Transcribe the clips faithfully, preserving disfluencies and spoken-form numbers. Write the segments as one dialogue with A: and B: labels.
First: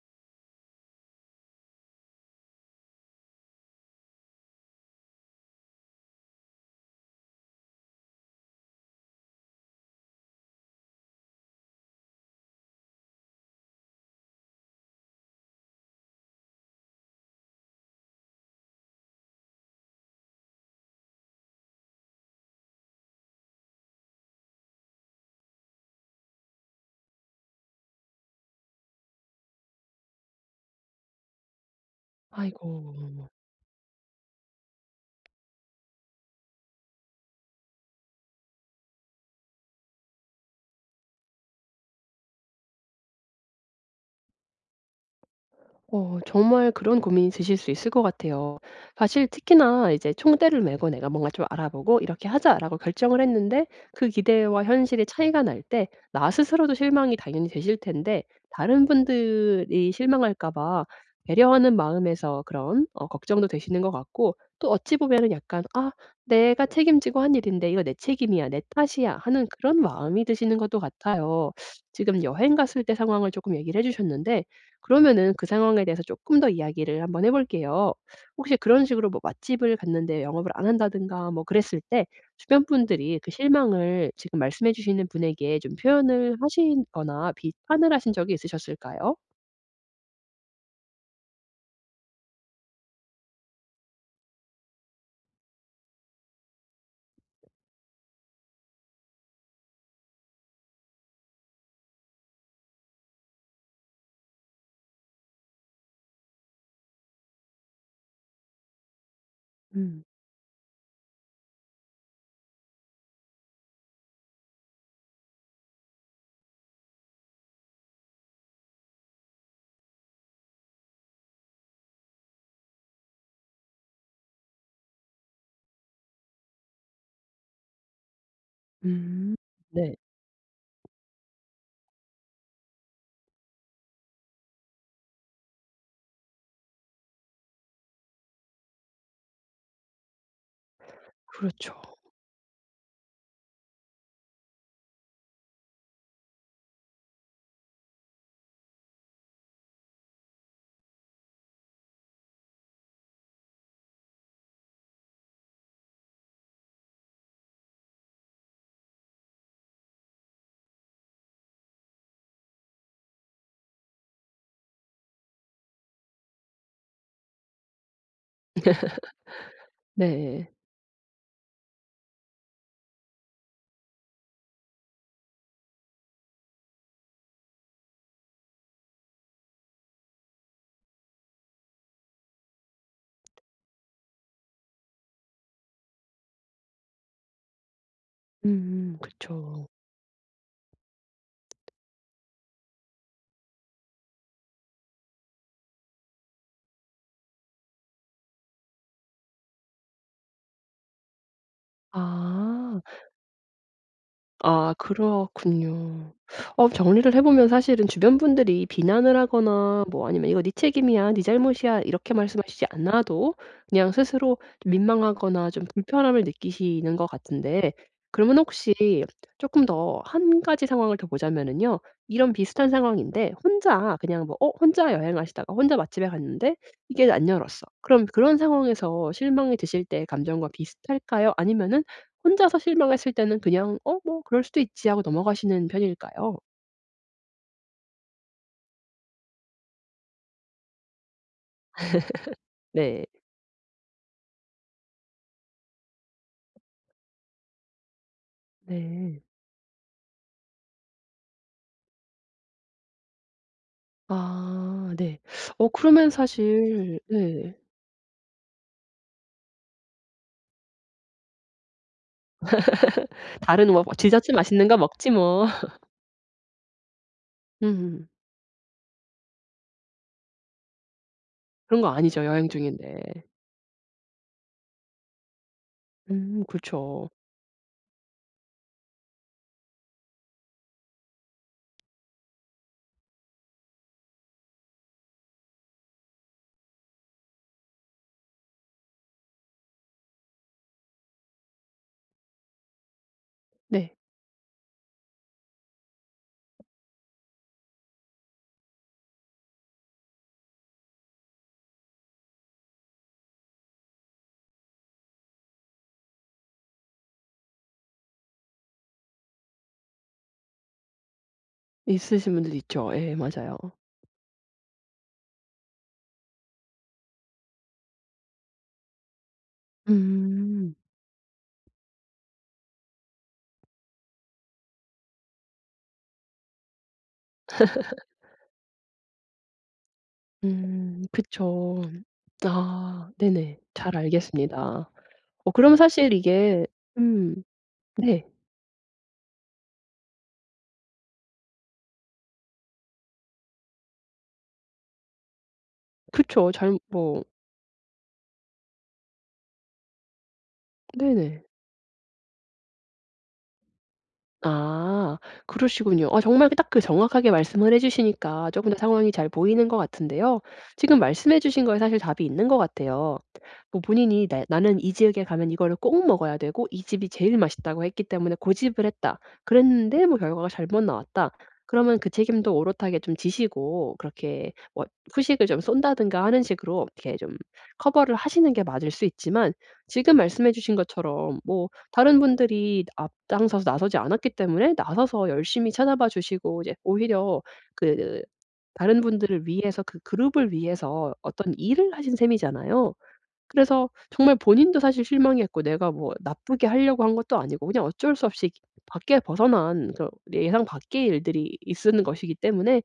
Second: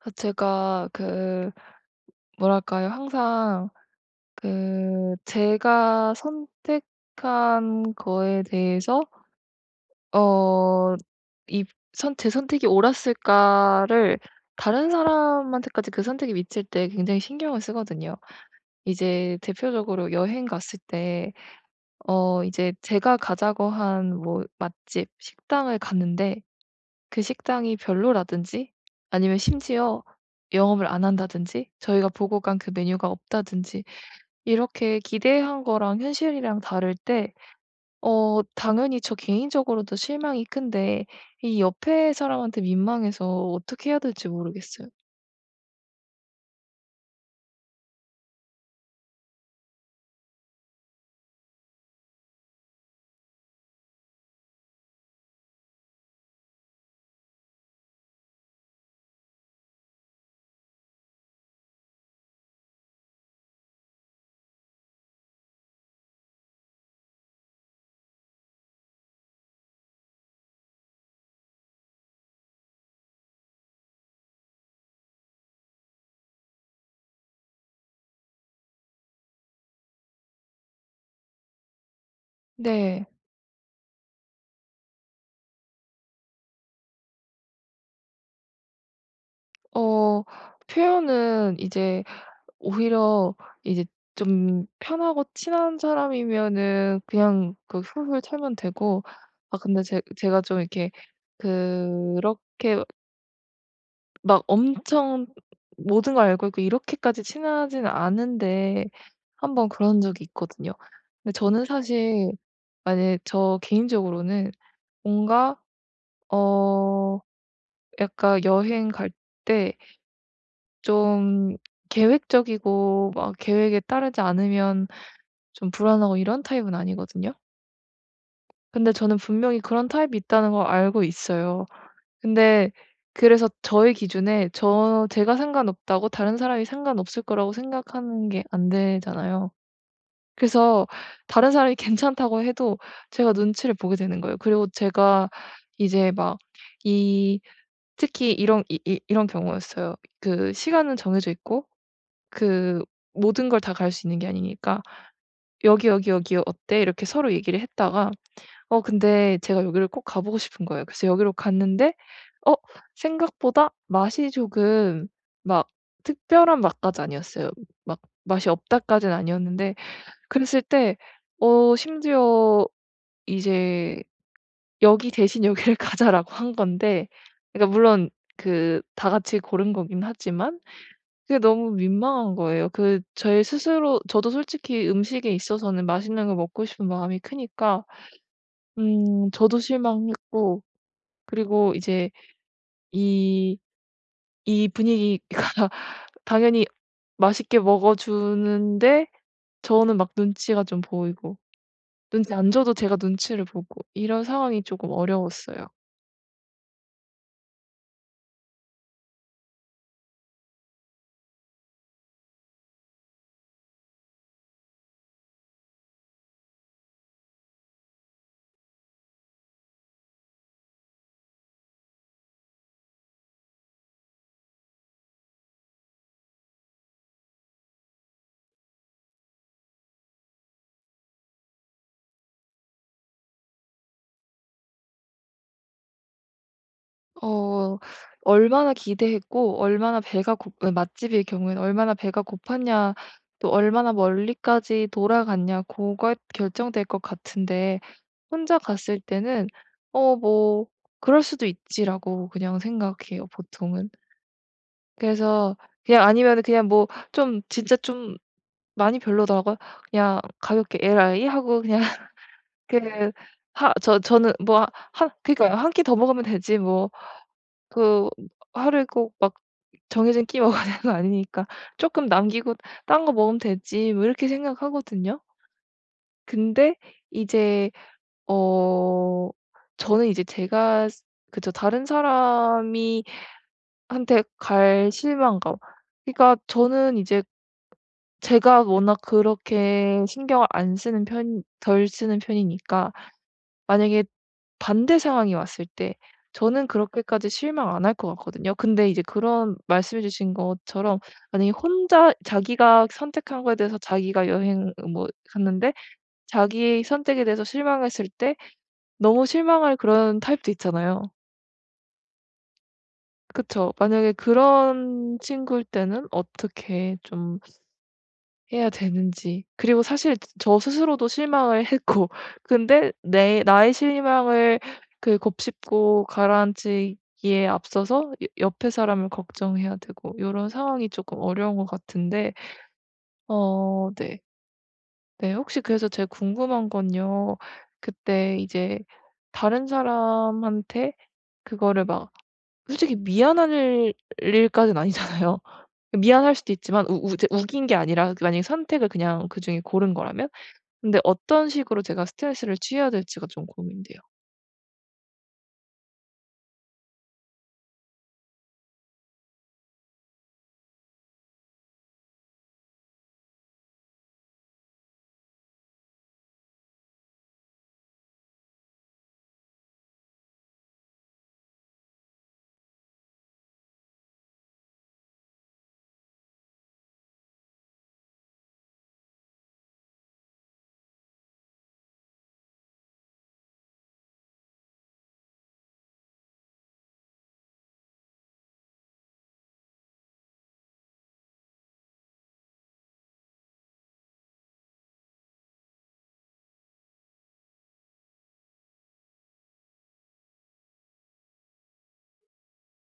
A: 아 제가 그 뭐랄까요? 항상 그 제가 선택한 거에 대해서 어 이 선 '제 선택이 옳았을까.'를 다른 사람한테까지 그 선택이 미칠 때 굉장히 신경을 쓰거든요. 이제 대표적으로 여행 갔을 때 어 이제 제가 가자고 한 뭐 맛집, 식당을 갔는데 그 식당이 별로라든지, 아니면 심지어 영업을 안 한다든지, 저희가 보고 간 그 메뉴가
B: 아이고.
A: 없다든지, 이렇게 기대한 거랑 현실이랑 다를 때 어 당연히 저 개인적으로도 실망이 큰데 이 옆에 사람한테 민망해서 어떻게 해야 될지 모르겠어요.
B: 어 정말 그런 고민이 드실 수 있을 것 같아요. 사실 특히나 이제 총대를 메고 '내가 뭔가 좀 알아보고 이렇게 하자.'라고 결정을 했는데 그 기대와 현실의 차이가 날 때 나 스스로도 실망이 당연히 되실 텐데 다른 분들이 실망할까 봐 배려하는 마음에서 그런 어 걱정도 되시는 것 같고 또 어찌 보면은 약간 '아 내가 책임지고 한 일인데 이거 내 책임이야. 내 탓이야.' 하는 그런 마음이 드시는 것도 같아요. 지금 여행 갔을 때 상황을 조금 얘기를 해 주셨는데 그러면은 그 상황에 대해서 조금 더 이야기를 한번 해 볼게요. 혹시 그런 식으로 뭐 맛집을 갔는데 영업을 안 한다든가 뭐 그랬을 때 주변
A: 네.
B: 분들이 그 실망을 지금 말씀해 주시는 분에게 좀 표현을 하신 거나 비판을 하신 적이 있으셨을까요?
A: 어 표현은 이제 오히려 이제 좀 편하고 친한 사람이면은 그냥 그 훌훌 털면 되고, 아 근데 제 제가 좀 이렇게, 그렇게 막 엄청 모든 걸 알고 있고 이렇게까지 친하진 않은데 한번 그런
B: 음.
A: 적이 있거든요. 근데 저는 사실, 만약에 저 개인적으로는 뭔가 어 약간 여행 갈 때 좀 계획적이고 막 계획에 따르지 않으면 좀 불안하고 이런 타입은 아니거든요. 근데 저는
B: 음.
A: 분명히 그런
B: 네.
A: 타입이 있다는 걸 알고 있어요. 근데 그래서 저의 기준에, 저 제가 상관없다고 다른 사람이 상관없을 거라고 생각하는 게 안 되잖아요. 그래서 다른 사람이
B: 그렇죠.
A: 괜찮다고 해도 제가 눈치를 보게 되는 거예요. 그리고 제가 이제 막 이 특히 이런 이 이 이런 경우였어요. 그 시간은 정해져 있고 그 모든 걸 다 갈 수 있는 게 아니니까 "여기, 여기, 여기 어때?" 이렇게 서로 얘기를 했다가, 어 근데 제가 여기를 꼭 가 보고 싶은 거예요. 그래서 여기로 갔는데 어 생각보다 맛이 조금, 막 특별한 맛까지 아니었어요. 막 맛이 없다까지는 아니었는데,
B: 네.
A: 그랬을 때 어 심지어 이제 "여기 대신 여기를 가자."라고 한 건데, 그러니까 물론 그 다 같이 고른 거긴 하지만 그게 너무 민망한 거예요. 그 저의 스스로 저도 솔직히 음식에 있어서는 맛있는 거 먹고 싶은 마음이 크니까,
B: 음.
A: 음 저도
B: 그쵸.
A: 실망했고. 그리고 이제 이 이 분위기가 당연히 맛있게 먹어 주는데 저는 막 눈치가 좀 보이고, 눈치 안 줘도
B: 아.
A: 제가 눈치를 보고, 이런 상황이
B: 아
A: 조금 어려웠어요.
B: 그렇군요. 어 정리를 해 보면 사실은 주변 분들이 비난을 하거나 뭐 아니면 "이거 네 책임이야. 네 잘못이야." 이렇게 말씀하시지 않아도 그냥 스스로 좀 민망하거나 좀 불편함을 느끼시는 것 같은데 그러면 혹시 쪼끔 더 한 가지 상황을 더 보자면은요. 이런 비슷한 상황인데 혼자 그냥 뭐 어 혼자 여행하시다가 혼자 맛집에 갔는데 이게 안 열었어. 그럼 그런 상황에서 실망이 드실 때 감정과 비슷할까요? 아니면은 혼자서 실망했을 때는 그냥 '어 뭐 그럴 수도 있지.' 하고 넘어가시는 편일까요?
A: 어 얼마나 기대했고 얼마나 배가 고 어 맛집일 경우에는 얼마나 배가 고팠냐,
B: 네.
A: 또 얼마나 멀리까지 돌아갔냐, 그가 결정될 것 같은데 혼자 갔을
B: 네.
A: 때는 '어 뭐 그럴 수도 있지.'라고 그냥 생각해요 보통은.
B: 아 네.
A: 그래서
B: 어
A: 그냥,
B: 그러면
A: 아니면은 그냥 뭐
B: 사실
A: 좀
B: 네.
A: 진짜 좀 많이 별로더라고요. 그냥 가볍게 "에라이?" 하고 그냥 그
B: 다른
A: 하
B: 뭐
A: 저 저는
B: 지자체
A: 뭐,
B: 맛있는 거
A: 한
B: 먹지 뭐.
A: 그니까요, 끼더 먹으면 되지 뭐.
B: 음.
A: 그 하루에 꼭 막 정해진 끼 먹어야 되는 거 아니니까
B: 그런 거
A: 조금
B: 아니죠, 여행
A: 남기고
B: 중인데.
A: 딴 거 먹으면 되지.' 뭐 이렇게 생각하거든요.
B: 음
A: 근데
B: 그쵸.
A: 이제 어 저는 이제 제가, 그저 다른 사람이 한테 갈 실망감, 그러니까 저는 이제 제가 워낙 그렇게 신경을 안 쓰는 편, 덜 쓰는 편이니까
B: 네.
A: 만약에 반대 상황이 왔을 때 저는 그렇게까지 실망 안 할 것 같거든요. 근데 이제 그런 말씀해 주신 것처럼 만약에 혼자 자기가 선택한 거에 대해서 자기가 여행 뭐 갔는데, 자기의 선택에 대해서 실망했을 때 너무 실망할 그런 타입도 있잖아요.
B: 있으신 분들 있죠. 예 맞아요.
A: 그쵸. 만약에 그런 친구일 때는 어떻게 좀 해야 되는지, 그리고 사실 저
B: 음.
A: 스스로도 실망을 했고 근데 내 나의 실망을 그 곱씹고 가라앉히기에 앞서서 여 옆에 사람을 걱정해야 되고 이런 상황이
B: 음
A: 조금 어려운 것
B: 그쵸.
A: 같은데.
B: 아 네네.
A: 어
B: 잘
A: 네.
B: 알겠습니다.
A: 네,
B: 어
A: 혹시
B: 그럼
A: 그래서 제가
B: 사실 이게
A: 궁금한
B: 음
A: 건요,
B: 네.
A: 그때 이제 다른 사람한테 그거를 막 솔직히 미안할 일까지는 아니잖아요. 미안할
B: 그쵸.
A: 수도
B: 잘
A: 있지만, 우 우
B: 뭐
A: 이제 우긴 게 아니라, 그 만약에 선택을 그냥 그중에 고른 거라면? 근데
B: 네네.
A: 어떤 식으로 제가 스트레스를 취해야 될지가 좀 고민돼요.
B: 아 그러시군요. 아 정말 딱 그 정확하게 말씀을 해 주시니까 조금 더 상황이 잘 보이는 것 같은데요. 지금 말씀해 주신 거에 사실 답이 있는 것 같아요. 뭐 본인이 나 '나는 이 지역에 가면 이거를 꼭 먹어야 되고 이 집이 제일 맛있다고 했기 때문에 고집을 했다. 그랬는데 뭐 결과가 잘못 나왔다.' 그러면 그 책임도 오롯하게 좀 지시고 그렇게 뭐 후식을 좀 쏜다든가 하는 식으로 이렇게 좀 커버를 하시는 게 맞을 수 있지만 지금 말씀해 주신 것처럼 뭐 다른 분들이 앞장서서 나서지 않았기 때문에 나서서 열심히 찾아봐 주시고 이제 오히려 그 다른 분들을 위해서 그 그룹을 위해서 어떤 일을 하신 셈이잖아요. 그래서 정말 본인도 사실 실망했고 내가 뭐 나쁘게 하려고 한 것도 아니고 그냥 어쩔 수 없이 밖에 벗어난 그 예상 밖의 일들이 있는 것이기 때문에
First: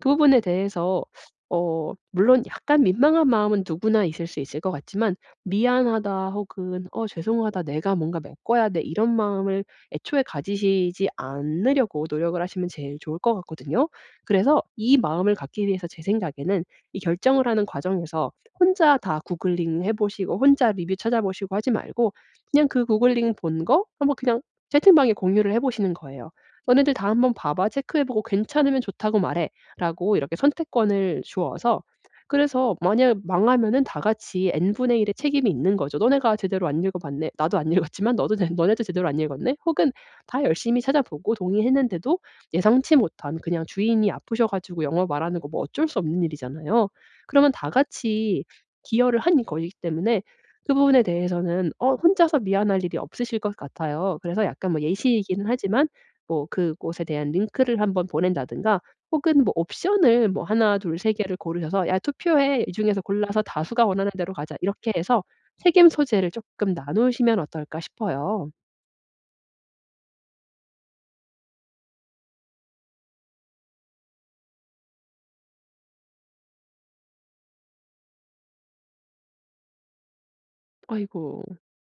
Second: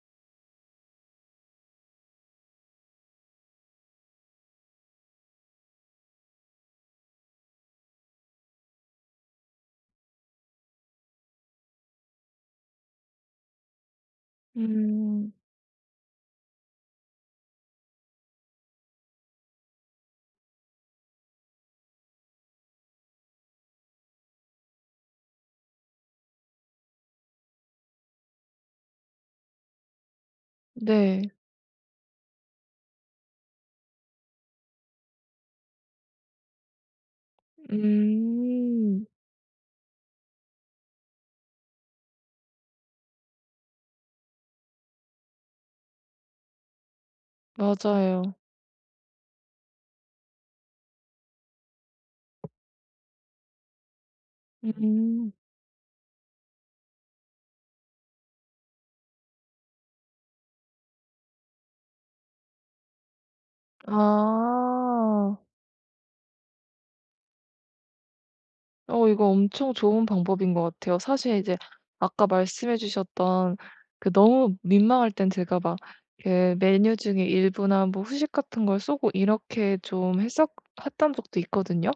B: 그 부분에 대해서 어 물론 약간 민망한 마음은 누구나 있을 수 있을 것 같지만 '미안하다.' 혹은 '어 죄송하다. 내가 뭔가 메꿔야 돼.' 이런 마음을 애초에 가지시지 않으려고 노력을 하시면 제일 좋을 것 같거든요. 그래서 이
A: 음.
B: 마음을 갖기 위해서 제 생각에는 이 결정을 하는 과정에서 혼자 다 구글링 해 보시고 혼자 리뷰 찾아보시고 하지 말고 그냥 그 구글링 본 거 한번 그냥 채팅방에 공유를 해 보시는 거예요. "너네들 다 한번 봐 봐. 체크해 보고 괜찮으면 좋다고 말해." 라고 이렇게 선택권을
A: 네.
B: 주어서 그래서 만약 망하면은 다 같이 n분의 일의 책임이 있는 거죠. "너네가 제대로 안 읽어 봤네. 나도 안 읽었지만 너도 제 너네도
A: 음.
B: 제대로 안 읽었네." 혹은 다 열심히 찾아보고 동의했는데도 예상치 못한 그냥 주인이 아프셔 가지고 영어 말하는 거 뭐 어쩔 수 없는 일이잖아요. 그러면 다
A: 맞아요.
B: 같이 기여를 한 거이기 때문에 그 부분에 대해서는 어 혼자서 미안할 일이 없으실 것 같아요. 그래서 약간 뭐
A: 음.
B: 예시이기는 하지만 뭐 그곳에 대한 링크를 한번 보낸다든가 혹은 뭐 옵션을 뭐나 둘, 세 개를 고르셔서 "야 투표해. 이 중에서 골라서 다수가 원하는 대로 가자." 이렇게 해서
A: 아.
B: 책임 소재를 쪼끔 나누시면 어떨까 싶어요.
A: 어 이거 엄청 좋은 방법인 것 같아요. 사실 이제 아까 말씀해 주셨던 그 너무 민망할 땐 제가 막 그 메뉴 중에 일부나 뭐 후식 같은 걸 쏘고 이렇게 좀 했었 했던
B: 아이고.
A: 적도 있거든요.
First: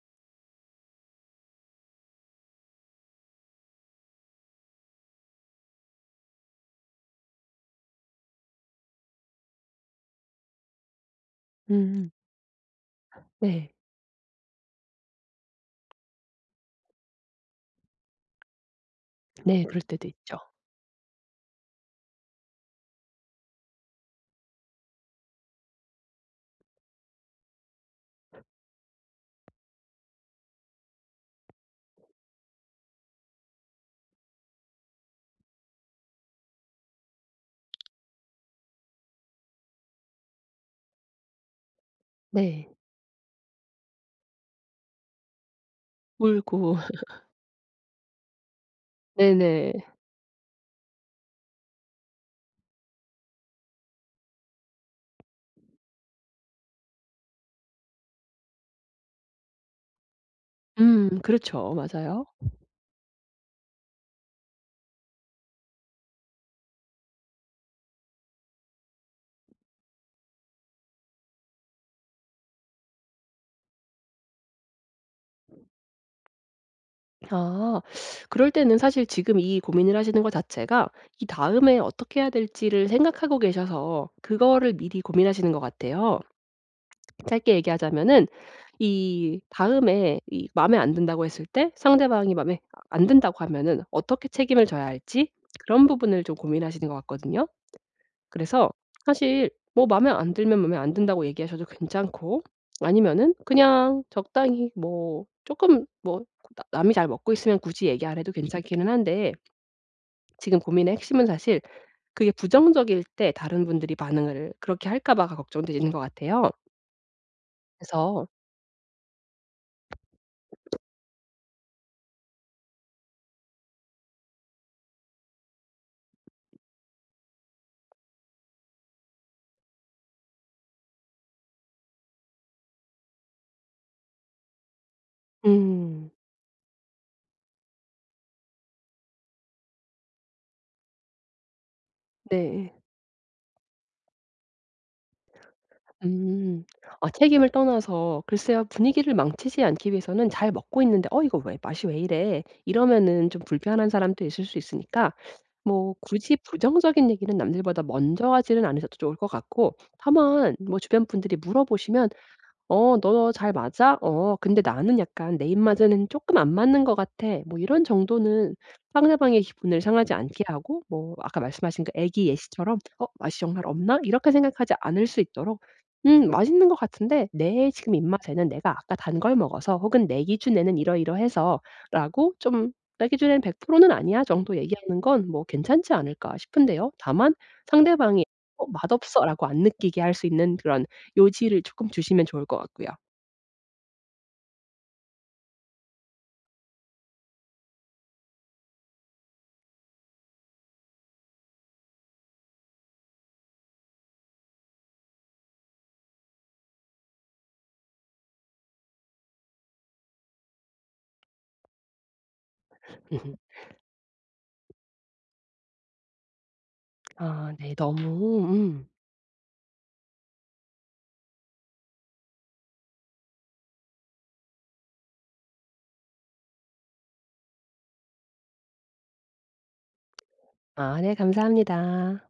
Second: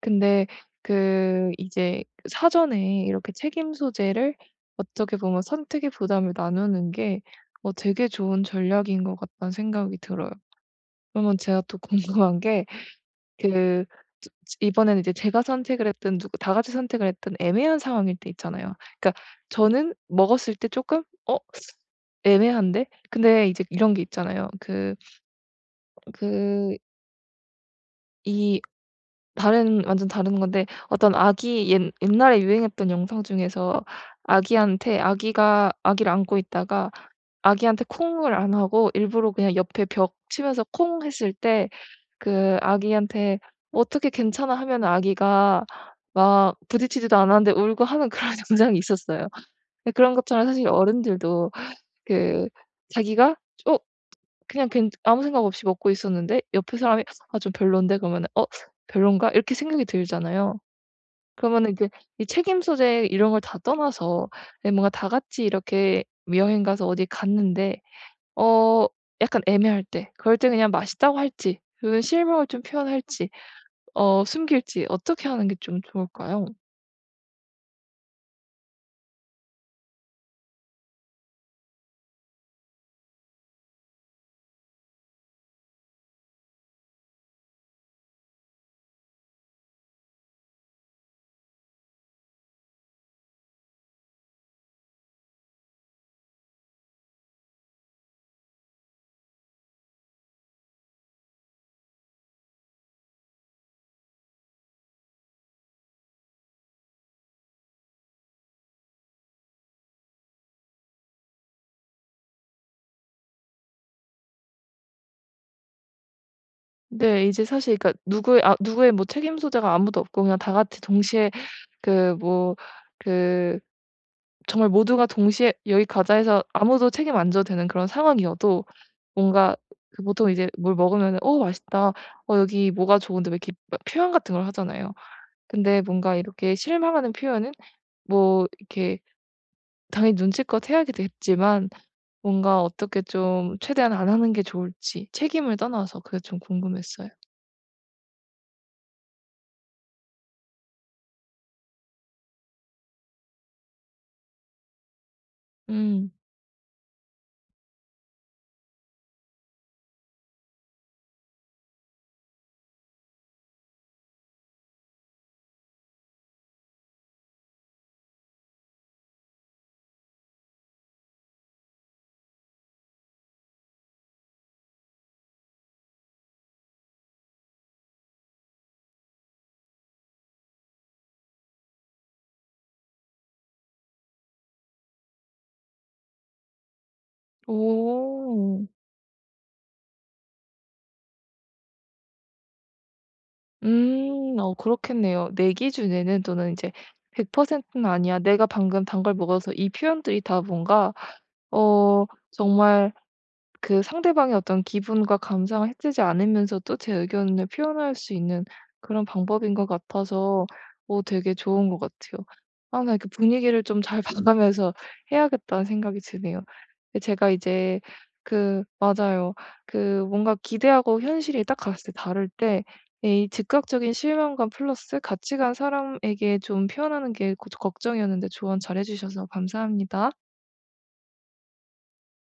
A: 근데 그 이제 사전에 이렇게 책임 소재를, 어떻게 보면 선택의 부담을 나누는 게 어 되게 좋은 전략인 것 같다는 생각이 들어요. 그러면 제가 또
B: 음.
A: 궁금한 게,
B: 네.
A: 그 저 이번에는 이제 제가 선택을 했든 누구 다 같이 선택을 했든 애매한 상황일 때 있잖아요. 그러니까
B: 네. 그럴
A: 저는
B: 때도 있죠.
A: 먹었을 때 조금 '어 애매한데?' 근데 이제 이런 게 있잖아요. 그 그 이 다른 완전 다른 건데, 어떤 아기, 옛 옛날에 유행했던 영상 중에서 아기한테 아기가 아기를 안고 있다가 아기한테 콩을 안 하고 일부러 그냥 옆에 벽 치면서 콩 했을 때, 그
B: 네.
A: 아기한테 "어떻게 괜찮아?" 하면 아기가 막
B: 울고.
A: 부딪히지도 않았는데 울고 하는 그런 영상이 있었어요.
B: 네네.
A: 근데 그런 것처럼 사실 어른들도 그, 자기가 어 그냥 괜 아무 생각 없이 먹고 있었는데 옆에 사람이 '아 좀 별론데?' 그러면 '어 별론가?' 이렇게 생각이 들잖아요.
B: 음
A: 그러면
B: 그렇죠.
A: 이제
B: 맞아요.
A: 이 책임 소재 이런 걸 다 떠나서, 예, 뭔가 다 같이 이렇게 여행 가서 어디 갔는데 어 약간 애매할 때, 그럴 때 그냥 맛있다고 할지, 그 실망을 좀 표현할지, 어 숨길지 어떻게 하는 게 좀 좋을까요?
B: 아 그럴 때는 사실 지금 이 고민을 하시는 거 자체가 이 다음에 어떻게 해야 될지를 생각하고 계셔서 그거를 미리 고민하시는 것 같아요. 짧게 얘기하자면은 이 다음에 이 마음에 안 든다고 했을 때 상대방이 마음에 안 든다고 하면은 어떻게 책임을 져야 할지 그런 부분을 좀 고민하시는 것 같거든요. 그래서 사실 뭐 마음에 안 들면 마음에 안 든다고 얘기하셔도 괜찮고 아니면은 그냥 적당히 뭐 조금 뭐 나 남이 잘 먹고 있으면 굳이 얘기 안 해도 괜찮기는 한데 지금 고민의 핵심은 사실 그게 부정적일 때 다른 분들이 반응을 그렇게 할까 봐가 걱정되시는 것 같아요.
A: 네, 이제 사실 그러니까
B: 그래서
A: 누구의 아 누구의 뭐 책임 소재가 아무도 없고 그냥 다 같이 동시에, 그 뭐 그 정말 모두가 동시에 "여기 가자." 해서 아무도 책임 안 져도 되는 그런 상황이어도, 뭔가 그 보통 이제 뭘 먹으면 "어 맛있다. 어 여기 뭐가 좋은데." 왜 이렇게 막 표현 같은 걸 하잖아요. 근데
B: 음.
A: 뭔가 이렇게 실망하는 표현은 뭐 이렇게 당연히 눈치껏 해야 겠지만, 뭔가
B: 네.
A: 어떻게 좀 최대한 안 하는 게 좋을지, 책임을 떠나서 그게 좀
B: 음.
A: 궁금했어요.
B: 아 책임을 떠나서 글쎄요. 분위기를 망치지 않기 위해서는 잘 먹고 있는데 '어 이거 왜 맛이 왜 이래?' 이러면은 좀 불편한 사람도 있을 수 있으니까 뭐
A: 음.
B: 굳이 부정적인 얘기는 남들보다 먼저 하지는 않으셔도 좋을 것 같고 다만 뭐 주변 분들이 물어보시면 "어 너 잘 맞아? 어 근데 나는 약간 내 입맛에는 조금 안 맞는 것 같아." 뭐 이런 정도는 상대방의 기분을 상하지 않게 하고 뭐 아까 말씀하신 그 아기 예시처럼 '어 맛이 정말 없나?' 이렇게 생각하지 않을 수 있도록 '음 맛있는 것 같은데 내 지금 입맛에는 내가 아까 단 걸 먹어서 혹은 내 기준에는 이러이러해서.'라고 좀 '내 기준엔 백 퍼센트는 아니야.' 정도 얘기하는 건 뭐 괜찮지 않을까 싶은데요. 다만 상대방이 '어
A: 오.
B: 맛없어.'라고 안 느끼게 할 수 있는 그런 요지를 조금 주시면 좋을 것 같고요.
A: 음. 어 그렇겠네요. 내 기준에는, 또는 이제 백 퍼센트는 아니야, 내가 방금 단 걸 먹어서, 이 표현들이 다 뭔가 어 정말 그 상대방의 어떤 기분과 감상을 해치지 않으면서도 제 의견을 표현할 수 있는 그런 방법인 것 같아서 어 되게 좋은 것 같아요. 아, 나 이렇게 분위기를 좀 잘 봐가면서 해야겠다는 생각이 드네요. 근데 제가
B: 아 네.
A: 이제
B: 너무
A: 그
B: 음.
A: 맞아요. 그 뭔가 기대하고 현실이 딱 갔을 때 다를 때, 예, 이 즉각적인 실망감 플러스 같이 간 사람에게 좀 표현하는 게 고 걱정이었는데 조언 잘해 주셔서 감사합니다.
B: 아 네 감사합니다.